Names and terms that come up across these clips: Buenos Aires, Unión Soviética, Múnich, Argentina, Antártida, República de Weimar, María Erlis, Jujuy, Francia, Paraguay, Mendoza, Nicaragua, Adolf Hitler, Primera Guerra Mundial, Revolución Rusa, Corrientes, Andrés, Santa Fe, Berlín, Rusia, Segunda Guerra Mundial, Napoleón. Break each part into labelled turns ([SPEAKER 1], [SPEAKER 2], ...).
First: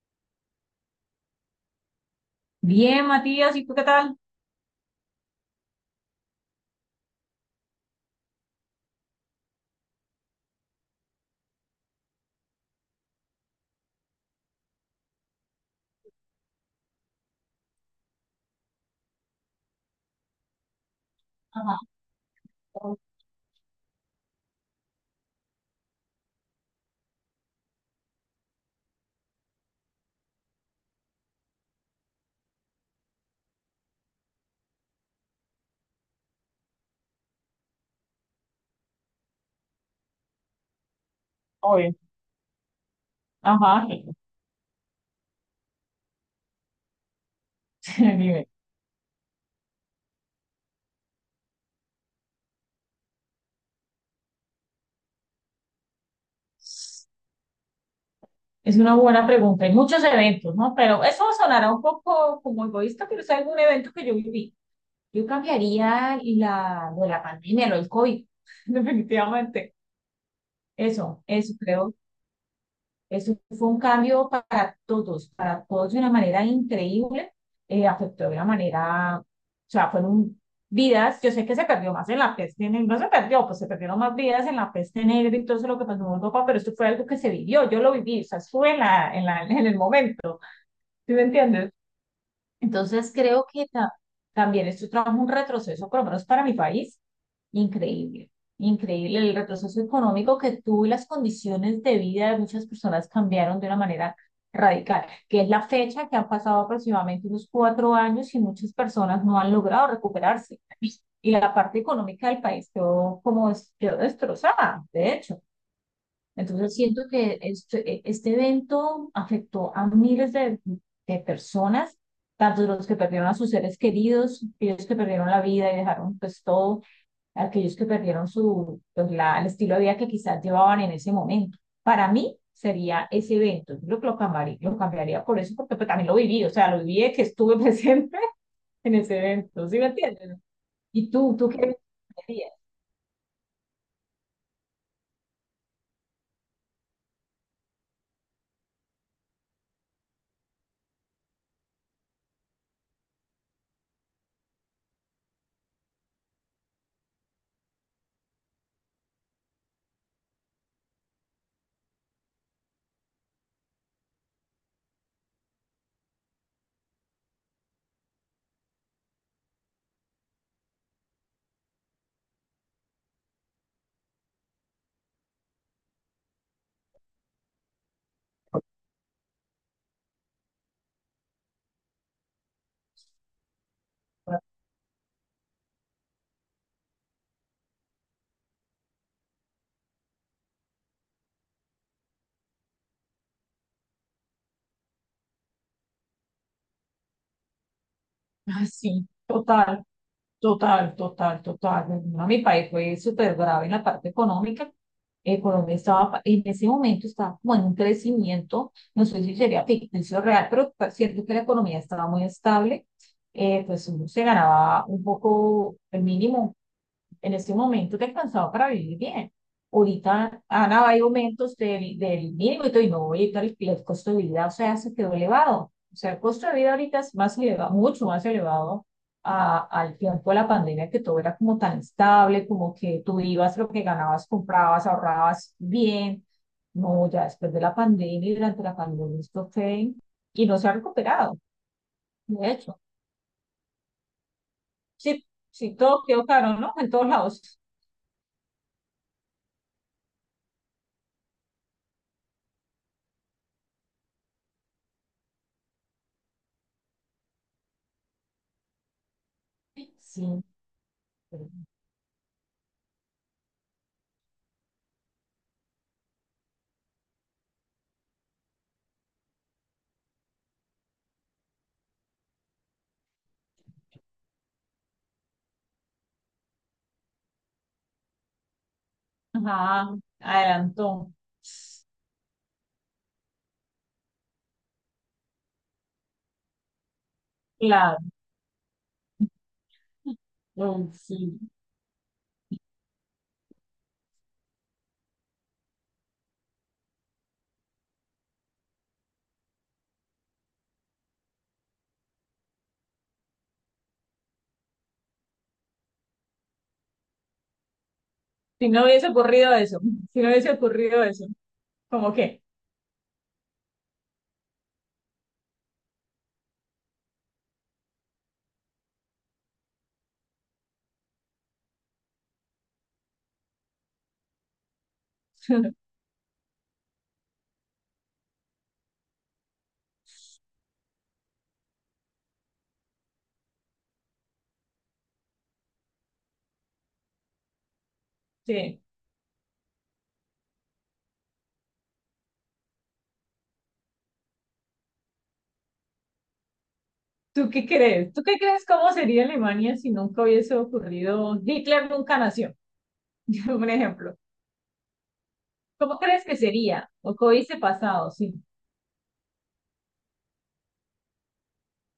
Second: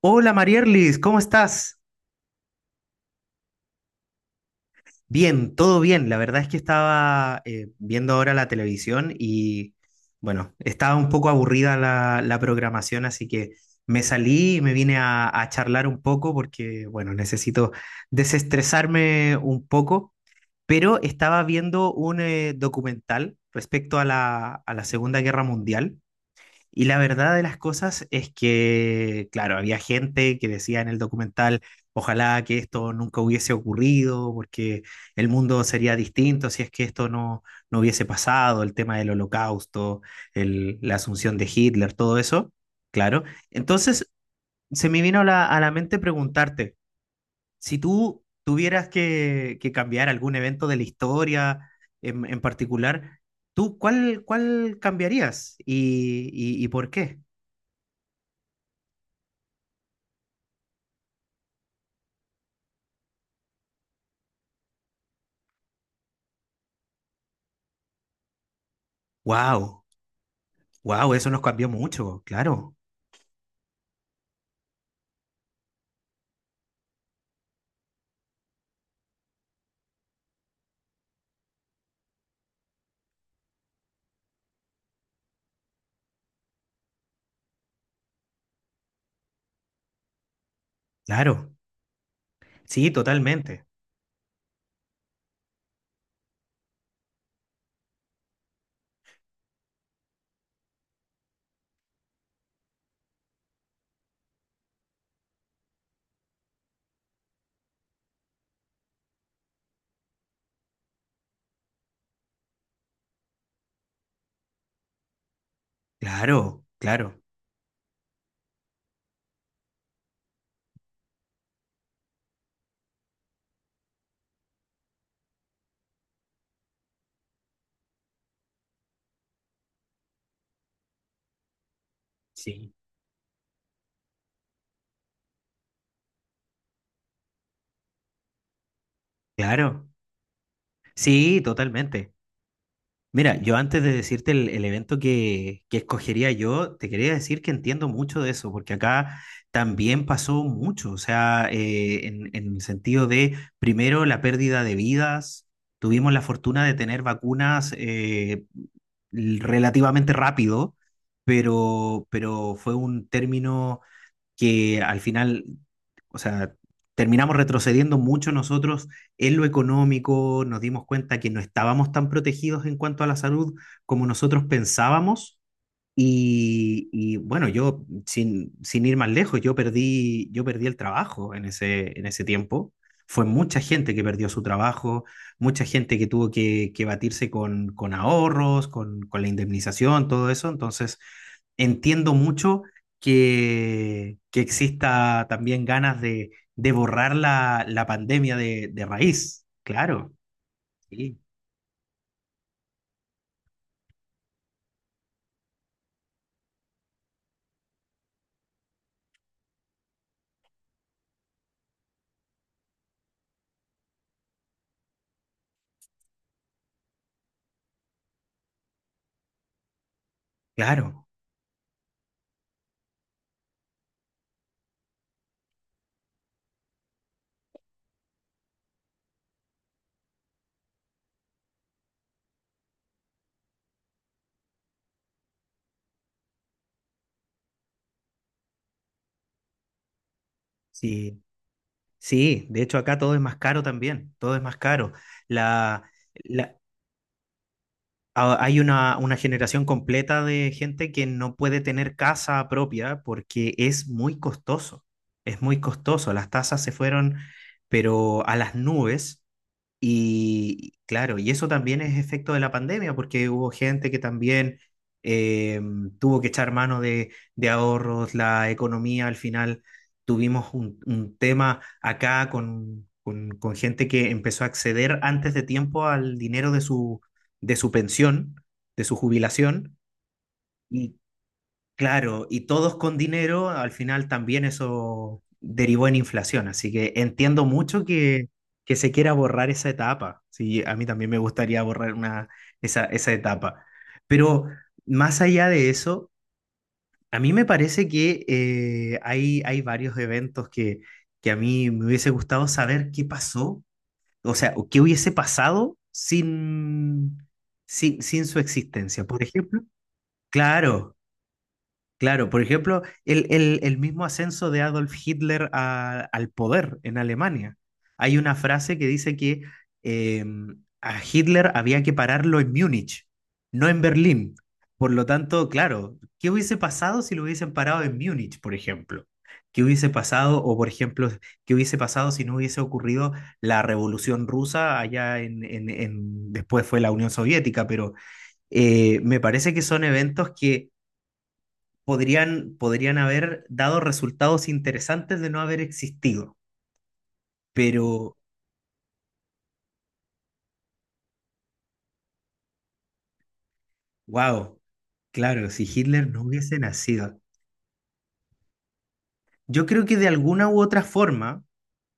[SPEAKER 1] Hola Marierlis, ¿cómo estás?
[SPEAKER 2] Bien, Matías, ¿y tú qué tal?
[SPEAKER 1] Bien, todo bien. La verdad es que estaba viendo ahora la televisión y bueno, estaba un poco aburrida la programación, así que me salí y me vine a charlar un poco porque bueno, necesito desestresarme un poco, pero estaba viendo un documental respecto a la Segunda Guerra Mundial. Y la verdad de las cosas es que, claro, había gente que decía en el documental, ojalá que esto nunca hubiese ocurrido, porque el mundo sería distinto si es que esto no hubiese pasado, el tema del holocausto, la asunción de Hitler,
[SPEAKER 2] Oye,
[SPEAKER 1] todo eso, claro.
[SPEAKER 2] ajá,
[SPEAKER 1] Entonces, se me vino a la mente preguntarte, si tú
[SPEAKER 2] dime.
[SPEAKER 1] tuvieras que cambiar algún evento de la historia en particular, ¿tú cuál cambiarías y, y por qué?
[SPEAKER 2] Es una buena pregunta. Hay muchos eventos, ¿no? Pero eso sonará un poco como egoísta, pero es algún evento que yo viví. Yo cambiaría lo de la pandemia, lo del COVID. Definitivamente.
[SPEAKER 1] Wow, wow,
[SPEAKER 2] Eso,
[SPEAKER 1] eso nos
[SPEAKER 2] eso
[SPEAKER 1] cambió
[SPEAKER 2] creo.
[SPEAKER 1] mucho, claro,
[SPEAKER 2] Eso fue un cambio para todos de una manera increíble, afectó de una manera, o sea, fueron vidas. Yo sé que se perdió más en la peste negra, no se perdió, pues se perdieron más vidas en la peste negra y todo eso lo que pasó en Europa, pero esto fue algo que se vivió, yo lo viví, o sea, estuve en el momento, ¿sí me
[SPEAKER 1] claro,
[SPEAKER 2] entiendes?
[SPEAKER 1] sí,
[SPEAKER 2] Entonces creo
[SPEAKER 1] totalmente,
[SPEAKER 2] que también esto trajo un retroceso, por lo menos para mi país, increíble, increíble el retroceso económico que tuvo, y las condiciones de vida de muchas personas cambiaron de una manera radical, que es la fecha que han pasado aproximadamente unos cuatro años y muchas personas no han logrado recuperarse. Y la parte económica del país quedó como quedó destrozada, de hecho.
[SPEAKER 1] claro,
[SPEAKER 2] Entonces siento
[SPEAKER 1] claro,
[SPEAKER 2] que este evento afectó a miles de personas, tanto los que perdieron a sus seres queridos, aquellos que perdieron la vida y dejaron pues todo, aquellos que perdieron su, pues, el estilo de vida que quizás llevaban en ese momento. Para mí
[SPEAKER 1] sí,
[SPEAKER 2] sería ese evento, yo creo que lo cambiaría por eso, porque pues, también lo viví, o sea, lo viví de que estuve presente en ese evento, ¿sí me
[SPEAKER 1] claro,
[SPEAKER 2] entiendes? ¿Y
[SPEAKER 1] sí,
[SPEAKER 2] tú qué
[SPEAKER 1] totalmente.
[SPEAKER 2] harías?
[SPEAKER 1] Mira, yo antes de decirte el evento que escogería yo, te quería decir que entiendo mucho de eso, porque acá también pasó mucho, o sea, en el sentido de, primero, la pérdida de vidas, tuvimos la fortuna de tener vacunas relativamente rápido, pero fue un término que al final, o sea, terminamos retrocediendo mucho nosotros en lo económico, nos dimos cuenta que no estábamos tan protegidos en cuanto a la salud como nosotros pensábamos. Y, bueno, yo, sin ir más lejos, yo perdí el trabajo en ese tiempo. Fue mucha gente que perdió su trabajo, mucha gente que tuvo que batirse con ahorros, con la indemnización, todo eso. Entonces, entiendo mucho que exista también ganas de borrar la pandemia
[SPEAKER 2] Ah,
[SPEAKER 1] de
[SPEAKER 2] sí,
[SPEAKER 1] raíz.
[SPEAKER 2] total.
[SPEAKER 1] Claro,
[SPEAKER 2] Total,
[SPEAKER 1] sí,
[SPEAKER 2] total, total. A mi país fue súper grave en la parte económica. Colombia en ese momento estaba como en un crecimiento, no sé si sería ficticio o real, pero cierto que la economía estaba muy estable. Pues uno se ganaba un poco el mínimo, en ese momento te alcanzaba para vivir bien. Ahorita, Ana, hay
[SPEAKER 1] claro.
[SPEAKER 2] aumentos del mínimo y todo, y no voy a el, costo de vida, o sea, se quedó elevado. O sea, el costo de vida ahorita es más elevado, mucho más elevado a, al tiempo de la pandemia, que todo era como tan estable, como que tú ibas lo que ganabas, comprabas, ahorrabas bien. No, ya después de la pandemia y durante la pandemia esto fue y no se ha
[SPEAKER 1] Sí,
[SPEAKER 2] recuperado,
[SPEAKER 1] sí.
[SPEAKER 2] de
[SPEAKER 1] De hecho,
[SPEAKER 2] hecho.
[SPEAKER 1] acá todo es más caro también. Todo es más caro.
[SPEAKER 2] Sí, sí,
[SPEAKER 1] La,
[SPEAKER 2] todo quedó caro,
[SPEAKER 1] la-
[SPEAKER 2] ¿no? En todos lados.
[SPEAKER 1] hay una generación completa de gente que no puede tener casa propia porque es muy costoso. Es muy costoso. Las tasas se fueron, pero a las nubes.
[SPEAKER 2] Sí.
[SPEAKER 1] Y claro, y eso también es efecto de la pandemia, porque hubo gente que también eh, tuvo que echar mano de ahorros, la economía, al final tuvimos un tema acá con gente que empezó a acceder antes de tiempo al dinero de sus de su pensión, de su jubilación,
[SPEAKER 2] Ajá,
[SPEAKER 1] y
[SPEAKER 2] adelantó.
[SPEAKER 1] claro, y todos con dinero, al final también eso derivó en inflación, así que entiendo mucho
[SPEAKER 2] Claro,
[SPEAKER 1] que se quiera borrar esa etapa, sí, a mí
[SPEAKER 2] uy,
[SPEAKER 1] también me
[SPEAKER 2] sí.
[SPEAKER 1] gustaría borrar una, esa etapa, pero más allá de eso, a mí me parece que hay varios eventos que a mí me hubiese gustado saber qué pasó, o sea, o qué hubiese pasado sin, sin su
[SPEAKER 2] Si no
[SPEAKER 1] existencia.
[SPEAKER 2] hubiese
[SPEAKER 1] Por
[SPEAKER 2] ocurrido
[SPEAKER 1] ejemplo,
[SPEAKER 2] eso, si no hubiese
[SPEAKER 1] claro.
[SPEAKER 2] ocurrido eso, ¿cómo
[SPEAKER 1] Claro,
[SPEAKER 2] qué?
[SPEAKER 1] por ejemplo, el mismo ascenso de Adolf Hitler al poder en Alemania. Hay una frase que dice que eh, a Hitler había que pararlo en Múnich, no en Berlín. Por lo tanto, claro, ¿qué hubiese pasado si lo hubiesen parado en Múnich, por ejemplo? ¿Qué hubiese pasado, o por ejemplo, qué hubiese pasado si no hubiese ocurrido la Revolución Rusa allá en, después fue la Unión Soviética? Pero
[SPEAKER 2] Sí.
[SPEAKER 1] me parece que son eventos que podrían haber dado resultados interesantes de no haber existido.
[SPEAKER 2] ¿Tú qué crees?
[SPEAKER 1] Pero,
[SPEAKER 2] ¿Tú qué crees cómo sería Alemania si nunca hubiese ocurrido? Hitler nunca nació, un ejemplo.
[SPEAKER 1] wow, claro, si
[SPEAKER 2] ¿Cómo
[SPEAKER 1] Hitler no
[SPEAKER 2] crees que
[SPEAKER 1] hubiese
[SPEAKER 2] sería? ¿O
[SPEAKER 1] nacido,
[SPEAKER 2] qué hubiese pasado? Sí,
[SPEAKER 1] yo creo que de alguna u otra forma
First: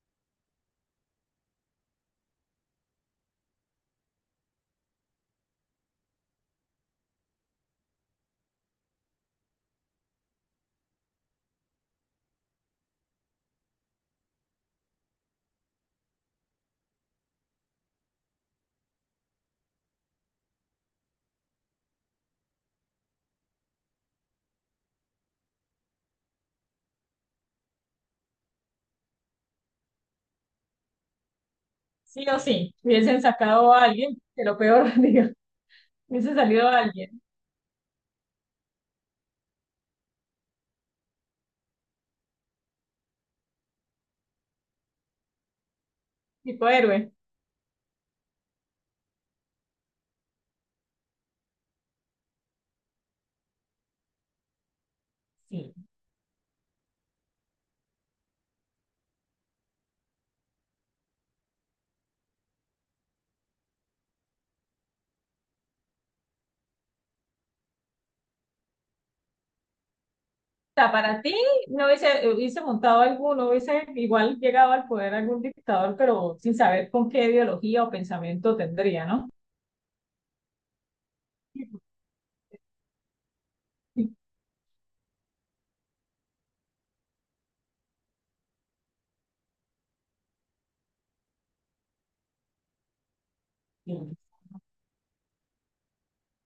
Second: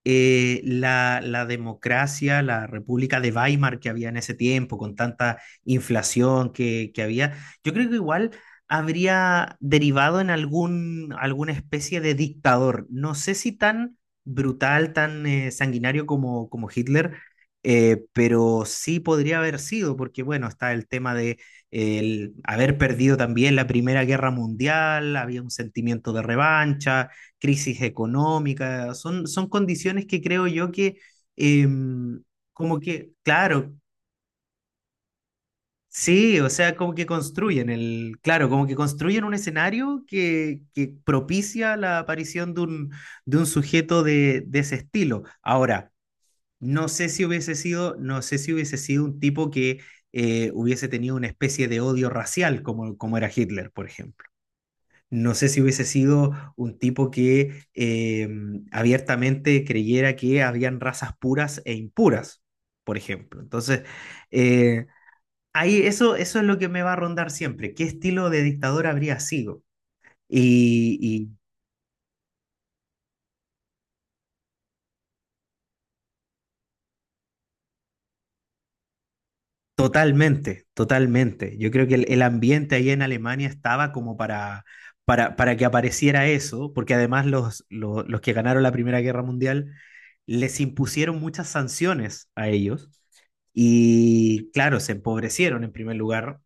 [SPEAKER 1] la democracia, la República de Weimar que había en ese tiempo, con tanta inflación que había, yo creo que igual habría derivado en algún, alguna especie de dictador. No sé si tan brutal, tan sanguinario como, como Hitler, pero sí podría haber sido, porque bueno, está el tema de el haber perdido también la Primera Guerra Mundial, había un sentimiento de revancha, crisis económica, son condiciones que creo yo que, em,
[SPEAKER 2] sí o sí.
[SPEAKER 1] como que,
[SPEAKER 2] Hubiesen sacado
[SPEAKER 1] claro,
[SPEAKER 2] a alguien, que lo peor, digo, hubiese
[SPEAKER 1] sí, o
[SPEAKER 2] salido
[SPEAKER 1] sea, como que
[SPEAKER 2] alguien,
[SPEAKER 1] construyen claro, como que construyen un escenario que propicia la aparición de un sujeto de ese estilo. Ahora,
[SPEAKER 2] tipo
[SPEAKER 1] no sé
[SPEAKER 2] héroe.
[SPEAKER 1] si hubiese sido, no sé si hubiese sido un tipo que hubiese tenido una especie de odio racial como, como era Hitler, por ejemplo. No sé si
[SPEAKER 2] Sí.
[SPEAKER 1] hubiese sido un tipo que abiertamente creyera que habían razas puras e impuras, por ejemplo. Entonces, eh, ahí eso, eso es lo que me va a rondar siempre. ¿Qué estilo de dictador habría sido?
[SPEAKER 2] Sea, para
[SPEAKER 1] Y,
[SPEAKER 2] ti no hubiese, hubiese montado alguno, hubiese igual llegado al poder algún dictador, pero sin saber con qué ideología o pensamiento tendría, ¿no?
[SPEAKER 1] totalmente, totalmente. Yo creo que el ambiente ahí en Alemania estaba como para, para que apareciera eso, porque además los, que ganaron la Primera Guerra Mundial les impusieron muchas sanciones a ellos y claro, se empobrecieron en primer lugar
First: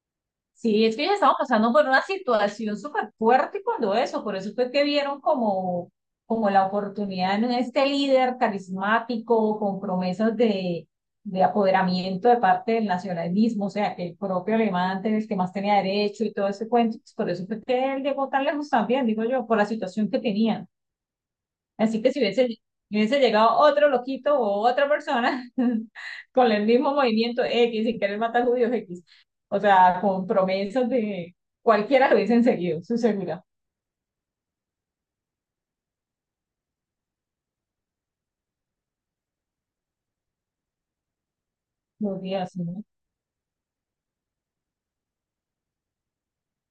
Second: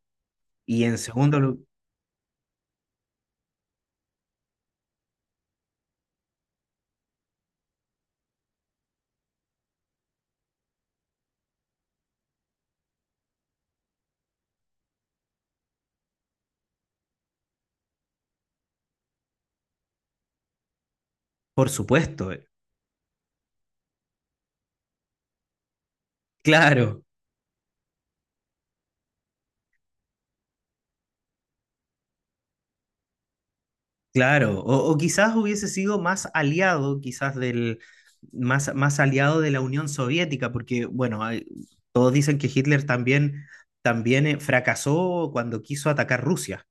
[SPEAKER 2] Sí,
[SPEAKER 1] y
[SPEAKER 2] es
[SPEAKER 1] en
[SPEAKER 2] que ya estaban
[SPEAKER 1] segundo,
[SPEAKER 2] pasando por una situación súper fuerte cuando eso, por eso fue que vieron como, como la oportunidad en este líder carismático, con promesas de apoderamiento de parte del nacionalismo, o sea, que el propio alemán era el que más tenía derecho y todo ese cuento, pues por eso fue que él llegó tan lejos también, digo yo, por la situación que tenía.
[SPEAKER 1] por
[SPEAKER 2] Así que
[SPEAKER 1] supuesto,
[SPEAKER 2] si hubiese llegado otro loquito o otra persona con el mismo
[SPEAKER 1] claro.
[SPEAKER 2] movimiento X sin querer matar judíos X, o sea, con promesas de cualquiera lo hubiesen seguido, su seguridad.
[SPEAKER 1] Claro, o quizás hubiese sido más aliado, quizás del, más, más aliado de la Unión Soviética, porque, bueno, todos
[SPEAKER 2] Los
[SPEAKER 1] dicen que
[SPEAKER 2] días,
[SPEAKER 1] Hitler
[SPEAKER 2] ¿no?
[SPEAKER 1] también, también fracasó cuando quiso atacar Rusia.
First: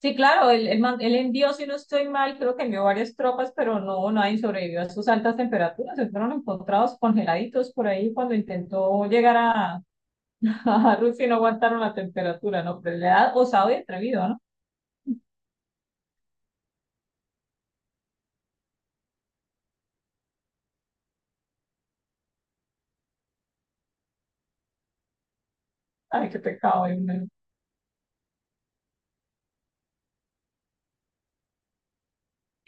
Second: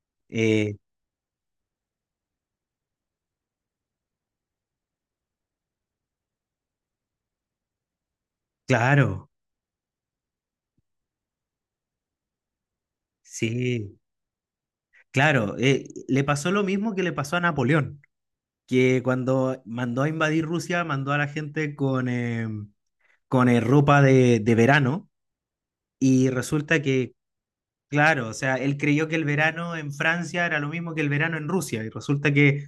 [SPEAKER 2] Sí, claro,
[SPEAKER 1] Eh,
[SPEAKER 2] él envió, si no estoy mal, creo que envió varias tropas, pero no, nadie sobrevivió a sus altas temperaturas. Se fueron encontrados congeladitos por ahí cuando intentó
[SPEAKER 1] claro,
[SPEAKER 2] llegar a, a Rusia, y no aguantaron la temperatura, ¿no? Pero le da osado y
[SPEAKER 1] sí,
[SPEAKER 2] atrevido, ¿no?
[SPEAKER 1] claro, le pasó lo mismo que le pasó a Napoleón, que cuando mandó a invadir Rusia, mandó a la gente con, ropa de verano. Y
[SPEAKER 2] Ay, qué
[SPEAKER 1] resulta
[SPEAKER 2] pecado.
[SPEAKER 1] que
[SPEAKER 2] Dios
[SPEAKER 1] claro, o sea, él creyó que el verano en Francia era lo mismo que el verano en Rusia y resulta que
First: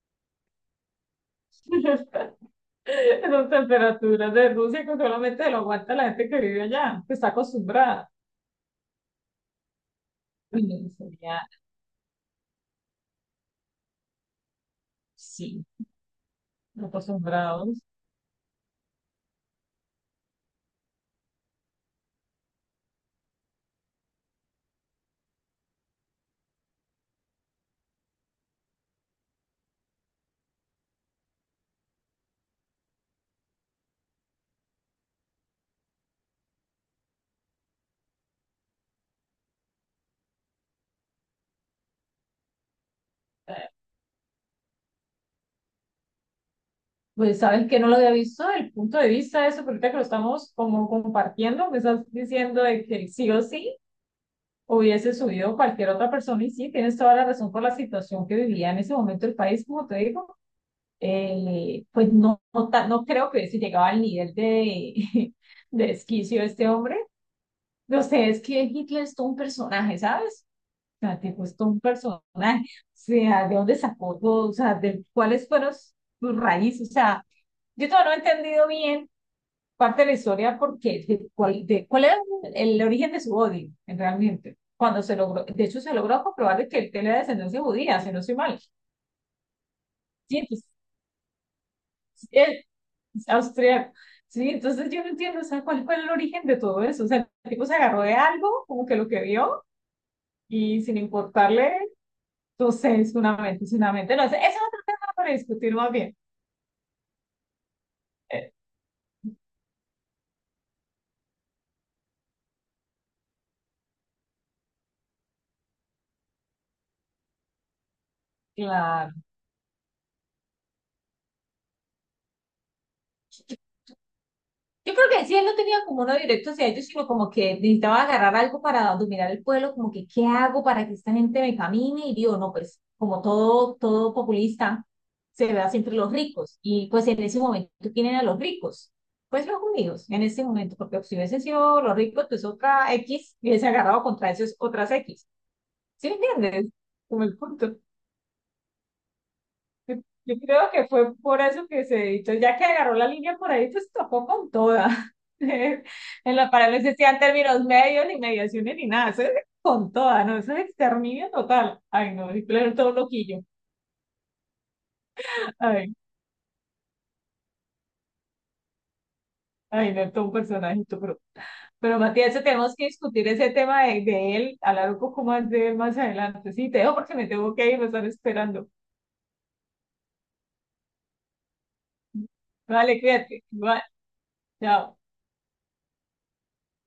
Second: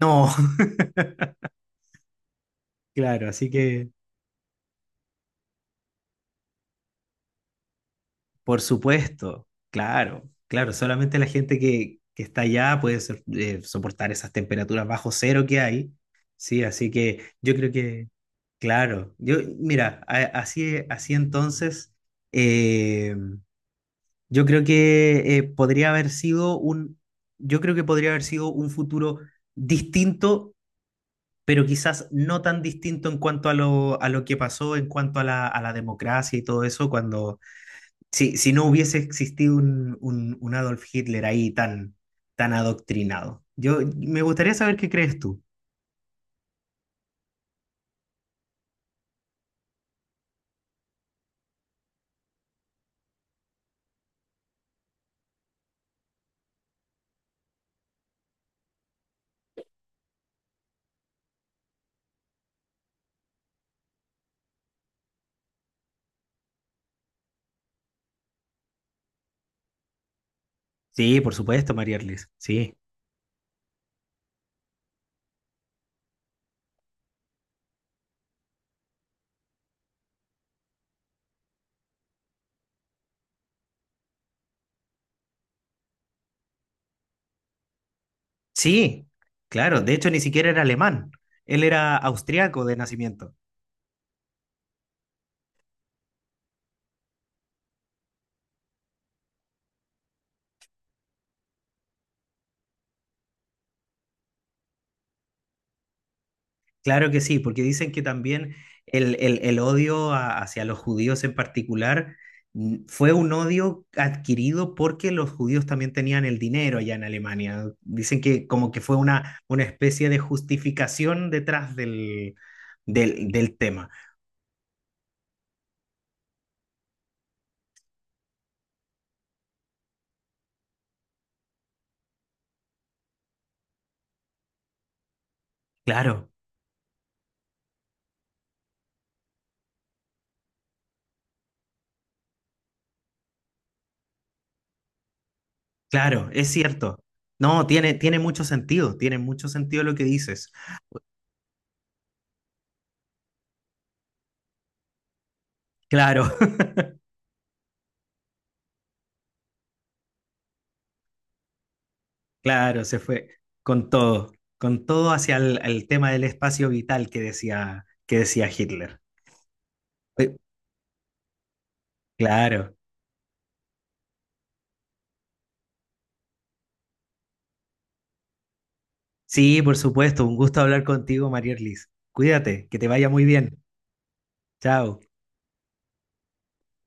[SPEAKER 1] no,
[SPEAKER 2] mío.
[SPEAKER 1] claro, así
[SPEAKER 2] Esas
[SPEAKER 1] que
[SPEAKER 2] temperaturas de Rusia que solamente lo aguanta la gente que vive allá, que está acostumbrada.
[SPEAKER 1] por supuesto, claro, claro,
[SPEAKER 2] Y
[SPEAKER 1] solamente la
[SPEAKER 2] sería,
[SPEAKER 1] gente que está allá puede soportar esas temperaturas bajo cero
[SPEAKER 2] sí,
[SPEAKER 1] que hay, sí, así que yo creo
[SPEAKER 2] acostumbrados.
[SPEAKER 1] que, claro, yo, mira, así, así entonces, eh, yo creo que podría haber sido un, yo creo que podría haber sido un futuro distinto, pero quizás no tan distinto en cuanto a lo que pasó, en cuanto a a la democracia y todo eso, cuando si, si no hubiese existido un, un Adolf Hitler ahí tan, tan adoctrinado.
[SPEAKER 2] Eh,
[SPEAKER 1] Yo me gustaría saber qué crees tú.
[SPEAKER 2] Pues sabes que no lo había visto desde el punto de vista de eso, porque ahorita que lo estamos como compartiendo, me estás diciendo de que sí o sí hubiese subido cualquier otra persona y sí, tienes toda la razón por la situación que vivía en ese momento el país, como te digo. Pues no, no creo que hubiese llegado al nivel de, de desquicio de este hombre. No sé, es que Hitler es todo un personaje, ¿sabes? O sea,
[SPEAKER 1] Sí, por
[SPEAKER 2] tipo, es todo
[SPEAKER 1] supuesto,
[SPEAKER 2] un
[SPEAKER 1] María Erlis.
[SPEAKER 2] personaje. O
[SPEAKER 1] Sí,
[SPEAKER 2] sea, ¿de dónde sacó todo? O sea, de cuáles fueron sus raíces. O sea, yo todavía no he entendido bien parte de la historia porque de cuál era el origen de su odio, en realmente. Cuando se logró, de hecho, se logró comprobar de que él tenía descendencia judía, si no soy mal.
[SPEAKER 1] sí, claro. De hecho, ni
[SPEAKER 2] Sí,
[SPEAKER 1] siquiera era
[SPEAKER 2] entonces,
[SPEAKER 1] alemán. Él era austriaco
[SPEAKER 2] él
[SPEAKER 1] de
[SPEAKER 2] es
[SPEAKER 1] nacimiento.
[SPEAKER 2] austriaco. Sí, entonces yo no entiendo, o sea, cuál fue el origen de todo eso. O sea, el tipo se agarró de algo, como que lo que vio y sin importarle. Entonces, fundamentos, fundamentos. No, ese es otro tema para discutir más bien.
[SPEAKER 1] Claro que sí, porque dicen que
[SPEAKER 2] Eh,
[SPEAKER 1] también el odio hacia los judíos en particular fue un odio adquirido porque los judíos también tenían el dinero allá en Alemania. Dicen que como que fue
[SPEAKER 2] Claro.
[SPEAKER 1] una especie de justificación detrás del, del tema.
[SPEAKER 2] Yo creo que si él no tenía como uno directo hacia ellos, sino como que necesitaba agarrar algo para dominar el pueblo, como que, ¿qué hago para que esta gente me camine? Y digo, no, pues como todo, todo populista, se ve a siempre los
[SPEAKER 1] Claro,
[SPEAKER 2] ricos. Y pues en ese momento, ¿quién a los ricos? Pues los judíos, en ese momento, porque si hubiesen sido los ricos, pues otra X, y hubiese agarrado contra esos otras X. ¿Sí me
[SPEAKER 1] claro, es
[SPEAKER 2] entiendes?
[SPEAKER 1] cierto.
[SPEAKER 2] Como el
[SPEAKER 1] No,
[SPEAKER 2] punto.
[SPEAKER 1] tiene, tiene mucho sentido lo
[SPEAKER 2] Yo
[SPEAKER 1] que
[SPEAKER 2] yo
[SPEAKER 1] dices.
[SPEAKER 2] creo que fue por eso que se editó, ya que agarró la línea por ahí, pues tocó con toda.
[SPEAKER 1] Claro.
[SPEAKER 2] En la pared no existían términos medios, ni mediaciones, ni nada, eso es con toda, ¿no? Eso es exterminio total. Ay, no, y claro,
[SPEAKER 1] Claro,
[SPEAKER 2] todo
[SPEAKER 1] se fue
[SPEAKER 2] loquillo.
[SPEAKER 1] con todo, con todo hacia el
[SPEAKER 2] Ay,
[SPEAKER 1] tema del espacio vital que decía Hitler.
[SPEAKER 2] ay, no, todo un
[SPEAKER 1] Eh,
[SPEAKER 2] personajito, pero Matías, eso tenemos
[SPEAKER 1] Claro.
[SPEAKER 2] que discutir ese tema de él, hablar un poco más de él más adelante. Sí, te dejo porque me tengo que ir, me están esperando.
[SPEAKER 1] Sí, por supuesto, un gusto hablar contigo, María Erlis. Cuídate, que te
[SPEAKER 2] Vale,
[SPEAKER 1] vaya muy
[SPEAKER 2] cuídate.
[SPEAKER 1] bien.
[SPEAKER 2] Igual, chao.
[SPEAKER 1] Chao.